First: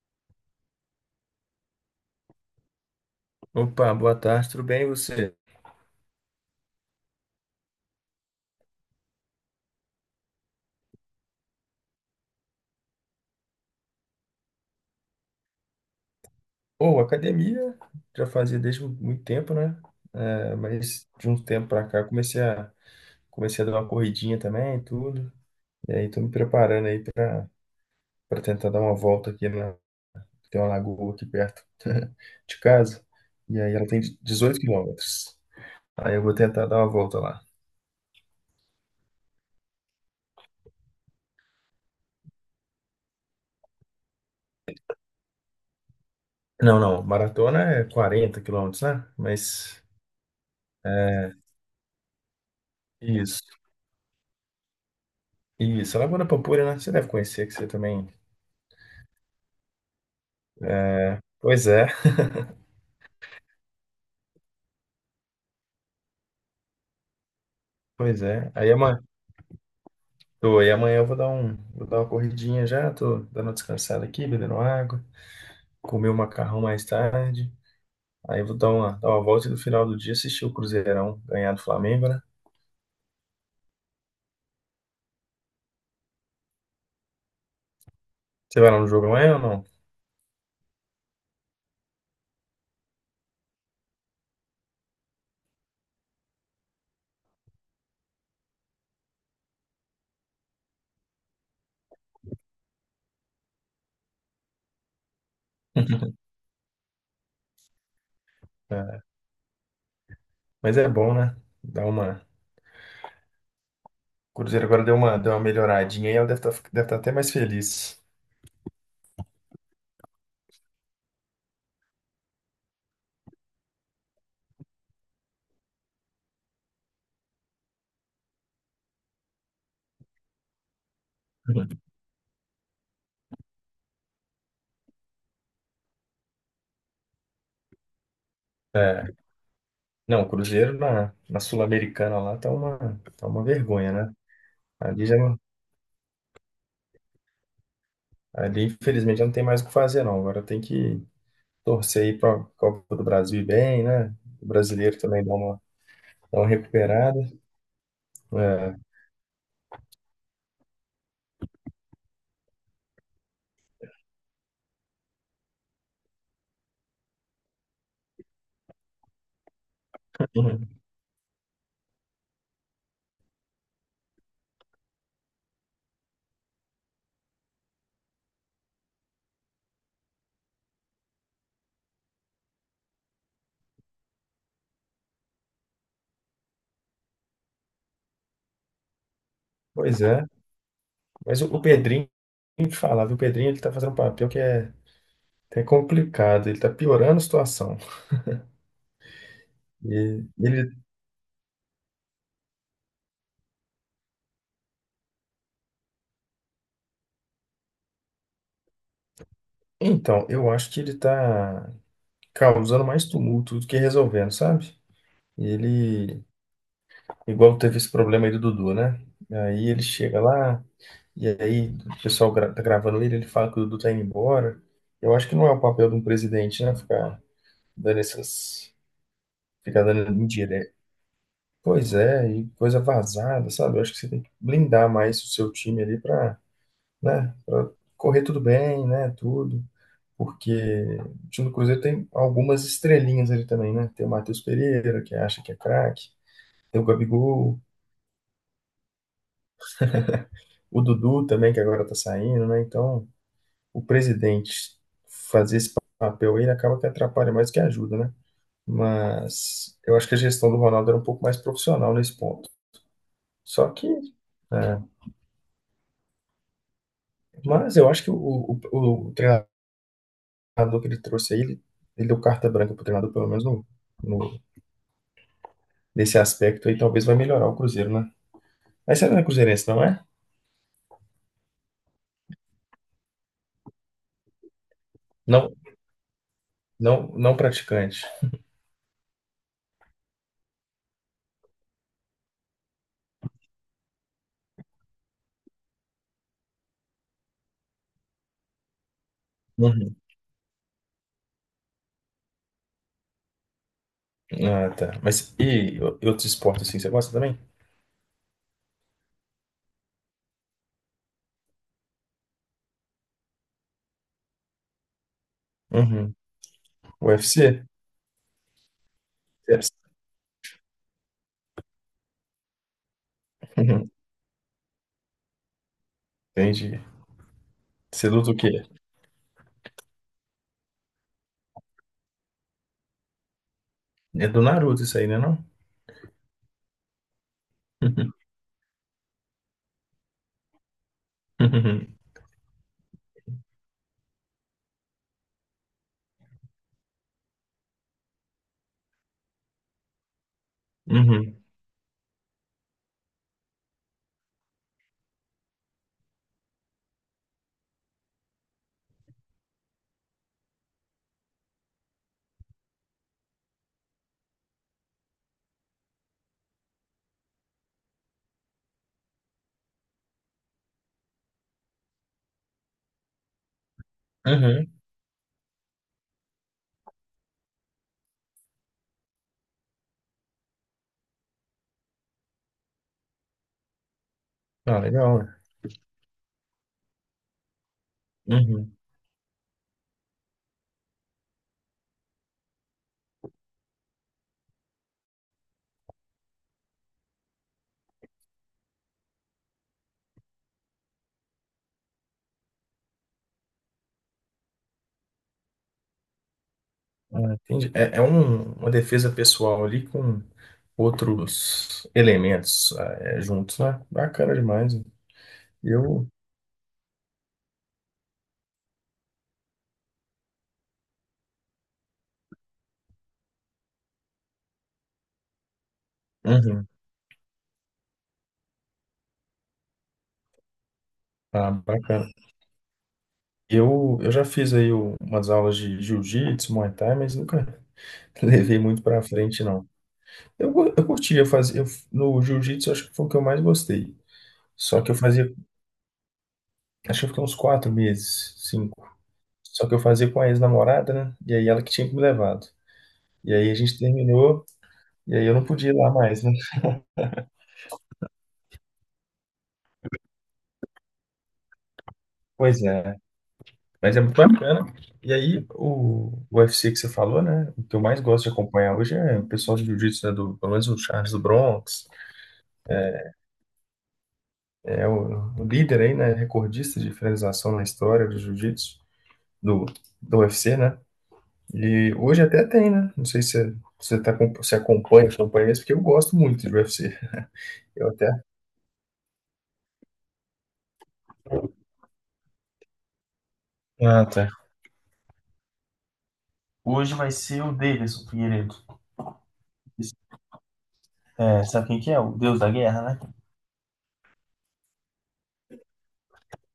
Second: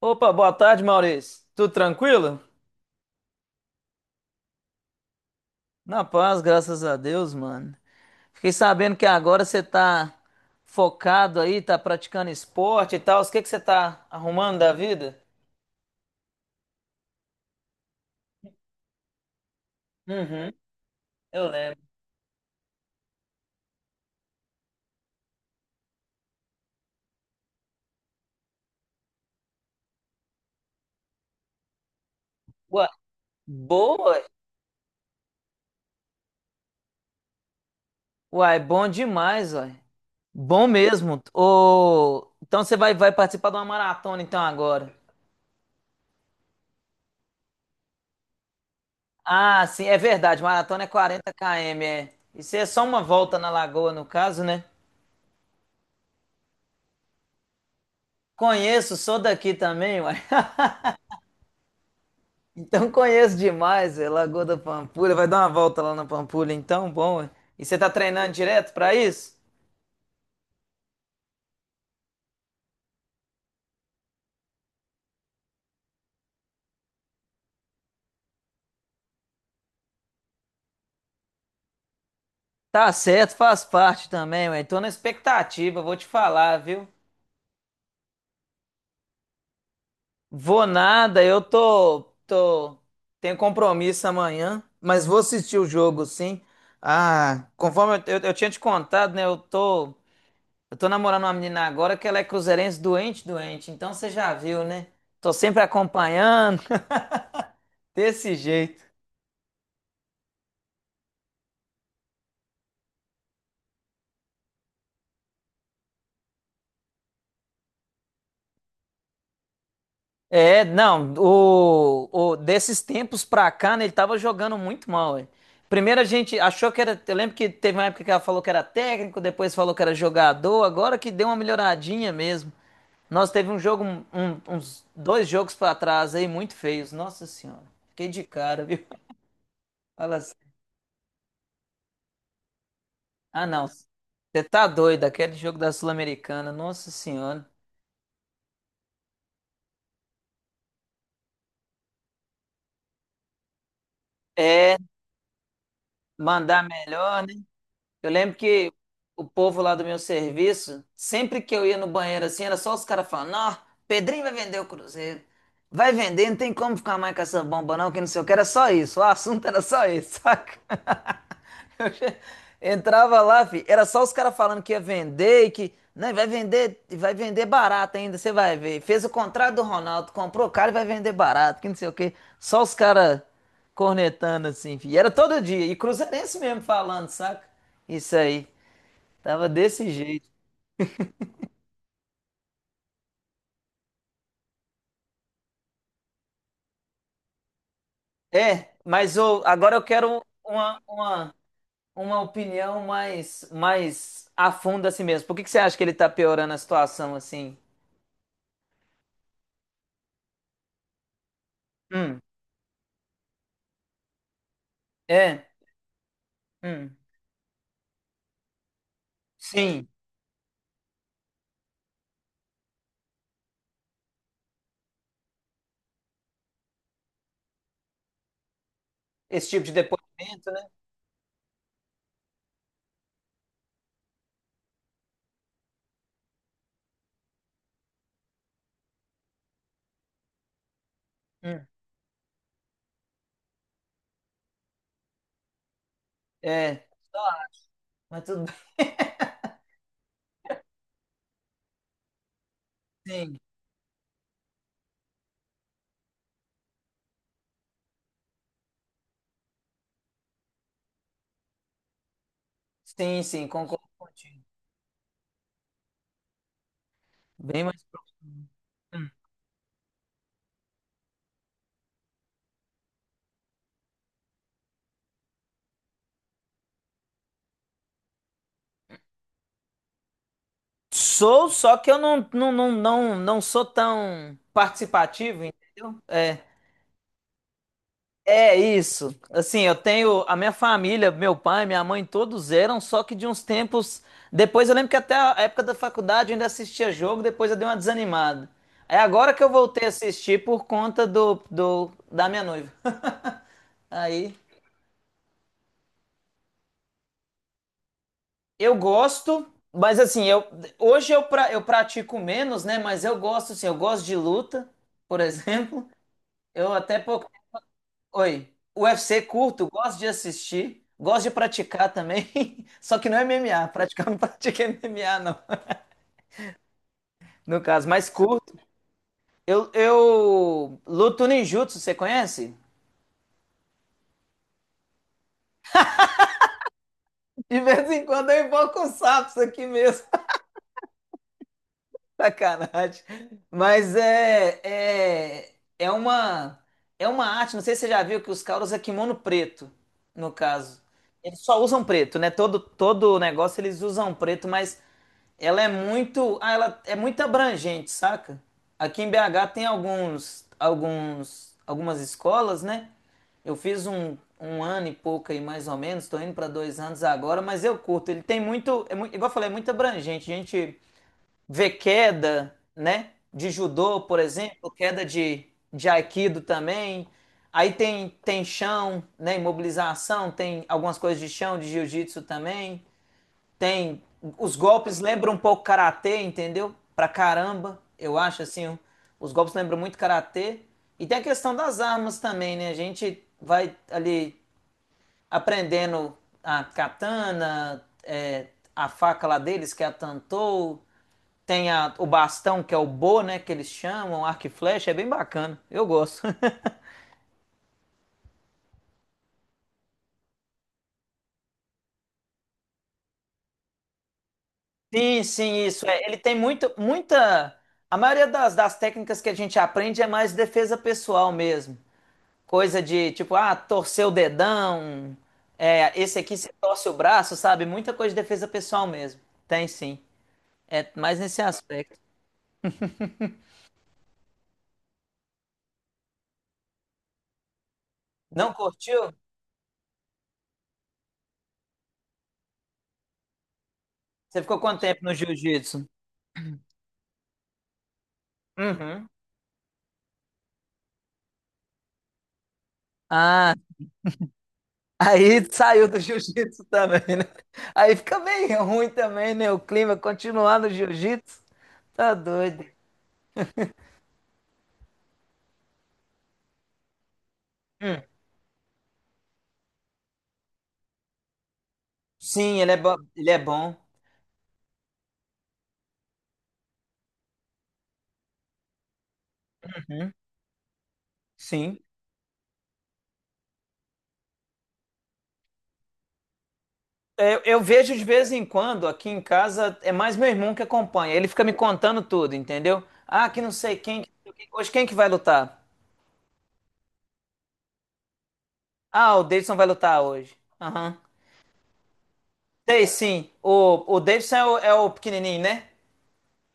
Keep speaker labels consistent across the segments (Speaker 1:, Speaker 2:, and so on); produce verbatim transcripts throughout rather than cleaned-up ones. Speaker 1: Opa, boa tarde, Maurício. Tudo tranquilo?
Speaker 2: Opa, boa tarde, tudo bem e você?
Speaker 1: Na paz, graças a Deus, mano. Fiquei sabendo que agora você tá focado aí, tá praticando esporte e tal. O que que você tá arrumando da vida?
Speaker 2: Pô, academia já fazia desde muito tempo, né?
Speaker 1: Uhum,
Speaker 2: É, mas de um
Speaker 1: eu
Speaker 2: tempo
Speaker 1: lembro.
Speaker 2: pra cá comecei a comecei a dar uma corridinha também, e tudo. E aí tô me preparando aí pra para tentar dar uma volta aqui na tem uma lagoa aqui perto de
Speaker 1: Uai,
Speaker 2: casa. E aí ela tem
Speaker 1: boa!
Speaker 2: dezoito quilômetros. Aí eu vou tentar dar uma volta lá.
Speaker 1: Uai, bom demais, uai. Bom mesmo. Ô, então você vai, vai participar de uma maratona então agora.
Speaker 2: Não, não, maratona é quarenta quilômetros, né?
Speaker 1: Ah,
Speaker 2: Mas
Speaker 1: sim, é verdade. Maratona é quarenta quilômetros, é. Isso é só uma volta
Speaker 2: isso.
Speaker 1: na lagoa, no caso, né?
Speaker 2: Isso, a Lagoa da Pampulha, né? Você deve conhecer, que você também
Speaker 1: Conheço, sou daqui também, uai.
Speaker 2: é. Pois é,
Speaker 1: Então conheço demais, é Lagoa da Pampulha. Vai dar uma volta lá na Pampulha, então, bom. Ué. E você tá
Speaker 2: pois
Speaker 1: treinando
Speaker 2: é. Aí
Speaker 1: direto pra
Speaker 2: amanhã,
Speaker 1: isso?
Speaker 2: tô, aí amanhã eu vou dar um, vou dar uma corridinha já, tô dando uma descansada aqui, bebendo água, comer o macarrão mais tarde. Aí eu vou dar uma, dar uma volta e no final do dia assistir o Cruzeirão ganhar do Flamengo, né?
Speaker 1: Tá certo, faz parte também, ué. Tô na expectativa, vou te falar, viu?
Speaker 2: Você vai lá no jogo amanhã ou não?
Speaker 1: Vou nada, eu tô, tô, tenho compromisso amanhã, mas vou assistir o jogo, sim. Ah, conforme eu, eu, eu tinha te contado, né? Eu tô, eu tô namorando uma menina agora que ela é cruzeirense doente, doente. Então você já viu, né? Tô sempre acompanhando, desse jeito.
Speaker 2: É. Mas é bom, né? Dá uma. O Cruzeiro agora deu uma, deu uma melhoradinha e ela deve estar deve tá até mais feliz.
Speaker 1: É, não, o, o- desses tempos pra cá, né, ele tava jogando muito mal, velho. Primeiro a gente achou que era, eu lembro que teve uma época que ela falou que era técnico, depois falou que era jogador, agora que deu uma melhoradinha mesmo. Nós teve um jogo, um- um, uns dois jogos pra trás aí muito feios, nossa senhora. Fiquei de cara, viu?
Speaker 2: É.
Speaker 1: Fala
Speaker 2: Não, o
Speaker 1: assim,
Speaker 2: Cruzeiro na, na Sul-Americana lá tá uma, tá uma
Speaker 1: ah não,
Speaker 2: vergonha, né?
Speaker 1: você tá doido,
Speaker 2: Ali já
Speaker 1: aquele
Speaker 2: não,
Speaker 1: jogo da Sul-Americana, nossa senhora.
Speaker 2: ali infelizmente já não tem mais o que fazer, não. Agora tem que torcer aí para a Copa do Brasil ir bem, né? O
Speaker 1: É,
Speaker 2: brasileiro também dá uma, dá uma
Speaker 1: mandar
Speaker 2: recuperada.
Speaker 1: melhor, né? Eu lembro que
Speaker 2: É.
Speaker 1: o povo lá do meu serviço, sempre que eu ia no banheiro assim, era só os caras falando: Ó, Pedrinho vai vender o Cruzeiro. Vai vender, não tem como ficar mais com essa bomba, não, que não sei o que. Era só isso. O assunto era só isso, saca?
Speaker 2: Uhum.
Speaker 1: Entrava lá, fi, era só os caras falando que ia vender e que né, vai vender, e vai vender barato ainda, você vai ver. Fez o contrato do Ronaldo, comprou o cara e vai vender barato, que não sei o quê. Só os caras cornetando assim, fi. E era todo dia. E cruzeirense mesmo falando, saca? Isso aí. Tava desse
Speaker 2: Pois é.
Speaker 1: jeito.
Speaker 2: Mas o, o Pedrinho, tem que falar, viu? O Pedrinho ele tá fazendo um papel que é, que é complicado, ele tá piorando a situação.
Speaker 1: É, mas o, agora eu quero
Speaker 2: E ele,
Speaker 1: uma, uma, uma opinião mais, mais a fundo assim mesmo. Por que que você acha que ele tá piorando a situação assim?
Speaker 2: então, eu acho que ele tá
Speaker 1: Hum,
Speaker 2: causando mais tumulto do que resolvendo, sabe?
Speaker 1: é,
Speaker 2: Ele,
Speaker 1: hum.
Speaker 2: Igual teve esse problema aí do Dudu, né? Aí ele
Speaker 1: Sim.
Speaker 2: chega lá. E aí, o pessoal gra tá gravando ele, ele fala que o Dudu tá indo embora. Eu acho que não é o papel de um presidente, né? Ficar dando essas.
Speaker 1: Esse tipo de
Speaker 2: Ficar dando
Speaker 1: depoimento, né?
Speaker 2: indireta. Pois é, e coisa vazada, sabe? Eu acho que você tem que blindar mais o seu time ali pra, né? Pra correr tudo bem, né? Tudo. Porque o time do
Speaker 1: Hum.
Speaker 2: Cruzeiro tem algumas estrelinhas ali também, né? Tem o Matheus Pereira, que acha que é craque. Tem o
Speaker 1: É, sei,
Speaker 2: Gabigol.
Speaker 1: mas tudo bem.
Speaker 2: O Dudu também, que agora tá saindo, né? Então,
Speaker 1: Sim,
Speaker 2: o presidente fazer esse papel aí, ele acaba que atrapalha mais que ajuda, né? Mas eu acho que a gestão do Ronaldo era um pouco mais profissional nesse ponto.
Speaker 1: sim, sim,
Speaker 2: Só
Speaker 1: concordo
Speaker 2: que,
Speaker 1: contigo.
Speaker 2: é,
Speaker 1: Bem
Speaker 2: mas
Speaker 1: mais
Speaker 2: eu acho que
Speaker 1: próximo.
Speaker 2: o, o,
Speaker 1: Hum.
Speaker 2: o treinador que ele trouxe aí, ele, ele deu carta branca pro treinador, pelo menos no, no- nesse aspecto aí, talvez vai melhorar o Cruzeiro, né? Mas você não é cruzeirense, não é?
Speaker 1: Sou, só que eu não, não, não, não, não sou tão participativo,
Speaker 2: Não,
Speaker 1: entendeu? É,
Speaker 2: não, não praticante.
Speaker 1: é isso. Assim, eu tenho a minha família, meu pai, minha mãe, todos eram, só que de uns tempos. Depois eu lembro que até a época da faculdade eu ainda assistia jogo, depois eu dei uma desanimada. É agora que eu voltei a
Speaker 2: Uhum.
Speaker 1: assistir por conta do, do, da minha noiva. Aí.
Speaker 2: Ah, tá. Mas e outros esportes assim, você gosta também?
Speaker 1: Eu gosto, mas assim, eu hoje eu, pra, eu pratico menos, né? Mas eu gosto, assim, eu gosto de luta, por exemplo.
Speaker 2: Uhum.
Speaker 1: Eu até pouco.
Speaker 2: U F C?
Speaker 1: Oi. U F C curto, gosto de assistir, gosto de praticar também. Só que não é M M A,
Speaker 2: Uhum.
Speaker 1: praticar não pratico M M A, não.
Speaker 2: Entendi.
Speaker 1: No caso, mais
Speaker 2: Você luta o
Speaker 1: curto.
Speaker 2: quê?
Speaker 1: Eu, eu luto ninjutsu, você conhece?
Speaker 2: É do Naruto isso aí, né, não?
Speaker 1: De vez em quando eu invoco os sapos aqui mesmo.
Speaker 2: Uhum.
Speaker 1: Sacanagem. Mas é, é, é uma é uma arte, não sei se você já viu que os caras usam kimono preto, no caso.
Speaker 2: Uhum.
Speaker 1: Eles
Speaker 2: Uhum.
Speaker 1: só usam preto, né? Todo todo negócio eles usam preto, mas ela é muito, ah, ela é muito abrangente, saca? Aqui em B H tem alguns alguns algumas escolas, né? Eu fiz um, um ano e pouco aí, mais ou menos, estou indo para dois anos agora, mas eu curto. Ele tem muito, é mui- igual eu falei, é muito abrangente. Gente ver queda, né? De judô, por exemplo,
Speaker 2: Uhum.
Speaker 1: queda de, de aikido também. Aí tem, tem chão, né? Imobilização, tem algumas coisas de chão, de jiu-jitsu também. Tem. Os
Speaker 2: Ah,
Speaker 1: golpes
Speaker 2: legal,
Speaker 1: lembram
Speaker 2: né?
Speaker 1: um pouco karatê, entendeu? Pra caramba, eu acho
Speaker 2: Uhum.
Speaker 1: assim. Os golpes lembram muito karatê. E tem a questão das armas também, né? A gente vai ali aprendendo a katana, é, a faca lá deles, que é a tantou. Tem a- o bastão, que é o bo, né, que eles chamam, arco e flecha, é bem bacana. Eu gosto.
Speaker 2: Ah, entendi. É, é um- uma defesa pessoal ali com outros elementos ah, é, juntos, né? Bacana demais, né?
Speaker 1: Sim, sim, isso. É,
Speaker 2: Eu.
Speaker 1: ele tem muito, muita. A maioria das, das técnicas que a gente aprende é mais defesa pessoal mesmo. Coisa de tipo, ah, torcer o dedão. É, esse aqui você
Speaker 2: Uhum.
Speaker 1: torce o braço, sabe? Muita coisa de defesa pessoal mesmo. Tem sim. É mais nesse
Speaker 2: Ah,
Speaker 1: aspecto.
Speaker 2: bacana. Eu, eu já fiz aí o- umas aulas de jiu-jitsu, Muay Thai, mas nunca
Speaker 1: Não
Speaker 2: levei muito pra
Speaker 1: curtiu?
Speaker 2: frente, não. Eu, go- eu curtia fazer. Eu- no jiu-jitsu, eu acho que foi o que eu mais gostei.
Speaker 1: Você ficou quanto
Speaker 2: Só que eu
Speaker 1: tempo no
Speaker 2: fazia.
Speaker 1: jiu-jitsu?
Speaker 2: Acho que eu fiquei uns quatro meses, cinco.
Speaker 1: Uhum.
Speaker 2: Só que eu fazia com a ex-namorada, né? E aí ela que tinha que me levado. E aí
Speaker 1: Ah,
Speaker 2: a gente terminou, e aí eu
Speaker 1: aí
Speaker 2: não podia ir
Speaker 1: saiu
Speaker 2: lá
Speaker 1: do
Speaker 2: mais, né?
Speaker 1: jiu-jitsu também, né? Aí fica bem ruim também, né? O clima continuar no jiu-jitsu. Tá
Speaker 2: Pois
Speaker 1: doido.
Speaker 2: é. Mas é muito bacana. E aí o, o U F C que você falou, né? O que eu mais
Speaker 1: Hum.
Speaker 2: gosto de acompanhar hoje é o pessoal de jiu-jitsu, né? Do, pelo menos o Charles do Bronx.
Speaker 1: Sim, ele é bom. Ele é bom.
Speaker 2: É o, o líder aí, né? Recordista de finalização na história do jiu-jitsu, do, do U F C, né?
Speaker 1: Sim.
Speaker 2: E hoje até tem, né? Não sei se você, você, tá, com- se acompanha, acompanha isso, porque eu gosto muito de U F C.
Speaker 1: Eu, eu
Speaker 2: Eu
Speaker 1: vejo de
Speaker 2: até.
Speaker 1: vez em quando aqui em casa, é mais meu irmão que acompanha. Ele fica me contando tudo, entendeu? Ah, que não sei quem.
Speaker 2: Ah,
Speaker 1: Que
Speaker 2: tá.
Speaker 1: Hoje quem que vai lutar?
Speaker 2: Hoje vai ser o Davidson Figueiredo.
Speaker 1: Ah, o Davidson vai lutar hoje. Aham.
Speaker 2: É, sabe quem que é? O deus da guerra,
Speaker 1: Sei
Speaker 2: né?
Speaker 1: sim. O, o Davidson é o, é o pequenininho, né?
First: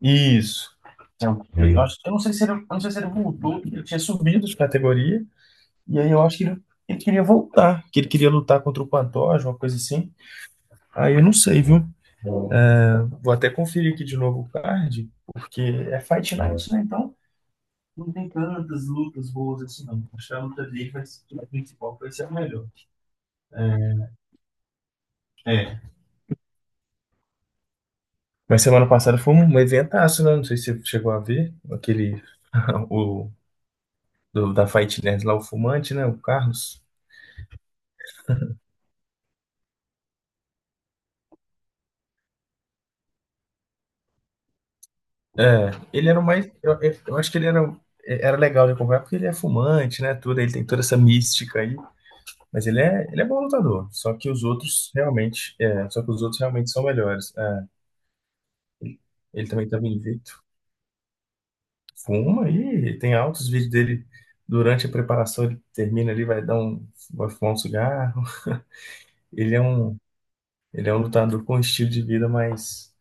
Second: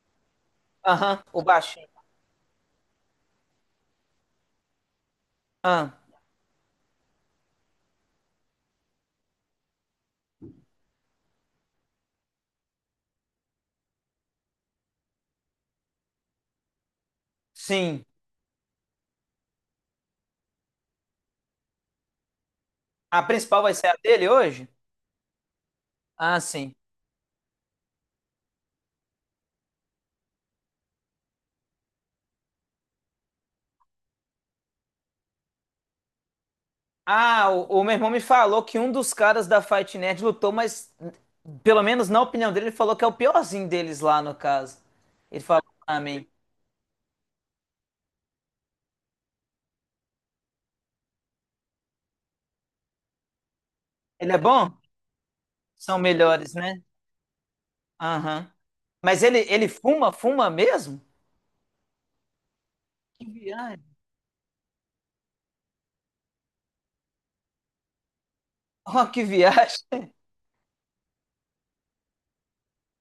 Speaker 2: Isso.
Speaker 1: Aham.
Speaker 2: É o-
Speaker 1: O
Speaker 2: Eu, Legal.
Speaker 1: baixinho.
Speaker 2: acho, eu não sei se ele, eu não sei se ele voltou, porque ele tinha subido de categoria,
Speaker 1: Ah,
Speaker 2: e aí eu acho que ele, ele queria voltar, que ele queria lutar contra o Pantoja, uma coisa assim. Aí eu não sei, viu? É, vou até conferir aqui de novo o card, porque é Fight Night, né? Então
Speaker 1: sim.
Speaker 2: não tem tantas lutas boas assim, não. Acho que a luta dele vai ser, a principal vai ser a melhor.
Speaker 1: A principal vai ser a
Speaker 2: É,
Speaker 1: dele hoje?
Speaker 2: é,
Speaker 1: Ah, sim.
Speaker 2: Mas semana passada foi um um eventaço, né? Não sei se você chegou a ver aquele o do- da Fight Nerd lá, o fumante, né? O Carlos.
Speaker 1: Ah, o, o meu irmão me falou que um dos caras da Fight Nerd lutou, mas pelo menos na opinião dele, ele falou que é o piorzinho deles lá no caso. Ele falou
Speaker 2: É,
Speaker 1: pra
Speaker 2: ele era o
Speaker 1: mim.
Speaker 2: mais. Eu, eu- eu acho que ele era, era legal de acompanhar porque ele é fumante, né? Tudo, ele tem toda essa mística aí. Mas ele é, ele é bom lutador. Só que
Speaker 1: Ele é
Speaker 2: os
Speaker 1: bom?
Speaker 2: outros realmente. É,
Speaker 1: São
Speaker 2: só que os outros
Speaker 1: melhores,
Speaker 2: realmente
Speaker 1: né?
Speaker 2: são melhores. É,
Speaker 1: Aham. Mas ele,
Speaker 2: ele também
Speaker 1: ele
Speaker 2: estava
Speaker 1: fuma,
Speaker 2: invicto.
Speaker 1: fuma mesmo?
Speaker 2: Fuma e tem
Speaker 1: Que
Speaker 2: altos vídeos
Speaker 1: viagem.
Speaker 2: dele durante a preparação. Ele termina ali, vai dar um, vai fumar um cigarro.
Speaker 1: Oh, que
Speaker 2: Ele é um.
Speaker 1: viagem.
Speaker 2: Ele é um lutador com um estilo de vida mais,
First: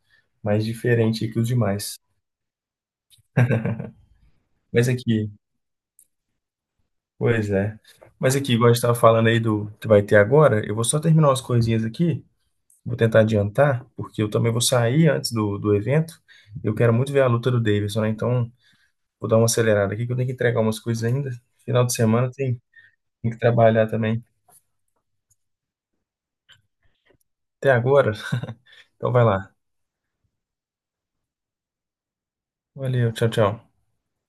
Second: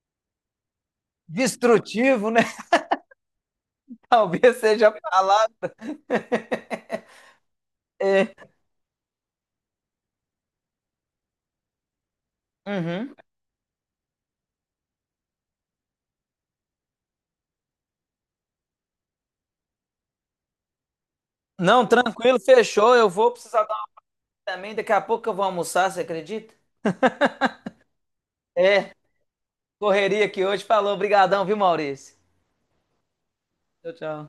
Speaker 2: mais diferente que os demais.
Speaker 1: Destrutivo, né? Talvez seja
Speaker 2: Mas
Speaker 1: a
Speaker 2: aqui,
Speaker 1: palavra.
Speaker 2: pois é.
Speaker 1: É.
Speaker 2: Mas aqui, igual a gente estava falando aí do que vai ter agora, eu vou só terminar umas coisinhas aqui. Vou
Speaker 1: Uhum.
Speaker 2: tentar adiantar, porque eu também vou sair antes do, do evento. Eu quero muito ver a luta do Davidson, né? Então, vou dar uma acelerada aqui, que eu tenho que entregar umas coisas ainda. Final
Speaker 1: Não,
Speaker 2: de semana
Speaker 1: tranquilo,
Speaker 2: tem,
Speaker 1: fechou. Eu vou
Speaker 2: tem que
Speaker 1: precisar dar
Speaker 2: trabalhar
Speaker 1: uma
Speaker 2: também.
Speaker 1: também. Daqui a pouco eu vou almoçar, você acredita?
Speaker 2: Até agora.
Speaker 1: É.
Speaker 2: Então, vai lá.
Speaker 1: Correria aqui hoje. Falou, brigadão, viu, Maurício?
Speaker 2: Valeu, tchau, tchau.
Speaker 1: Tchau, tchau.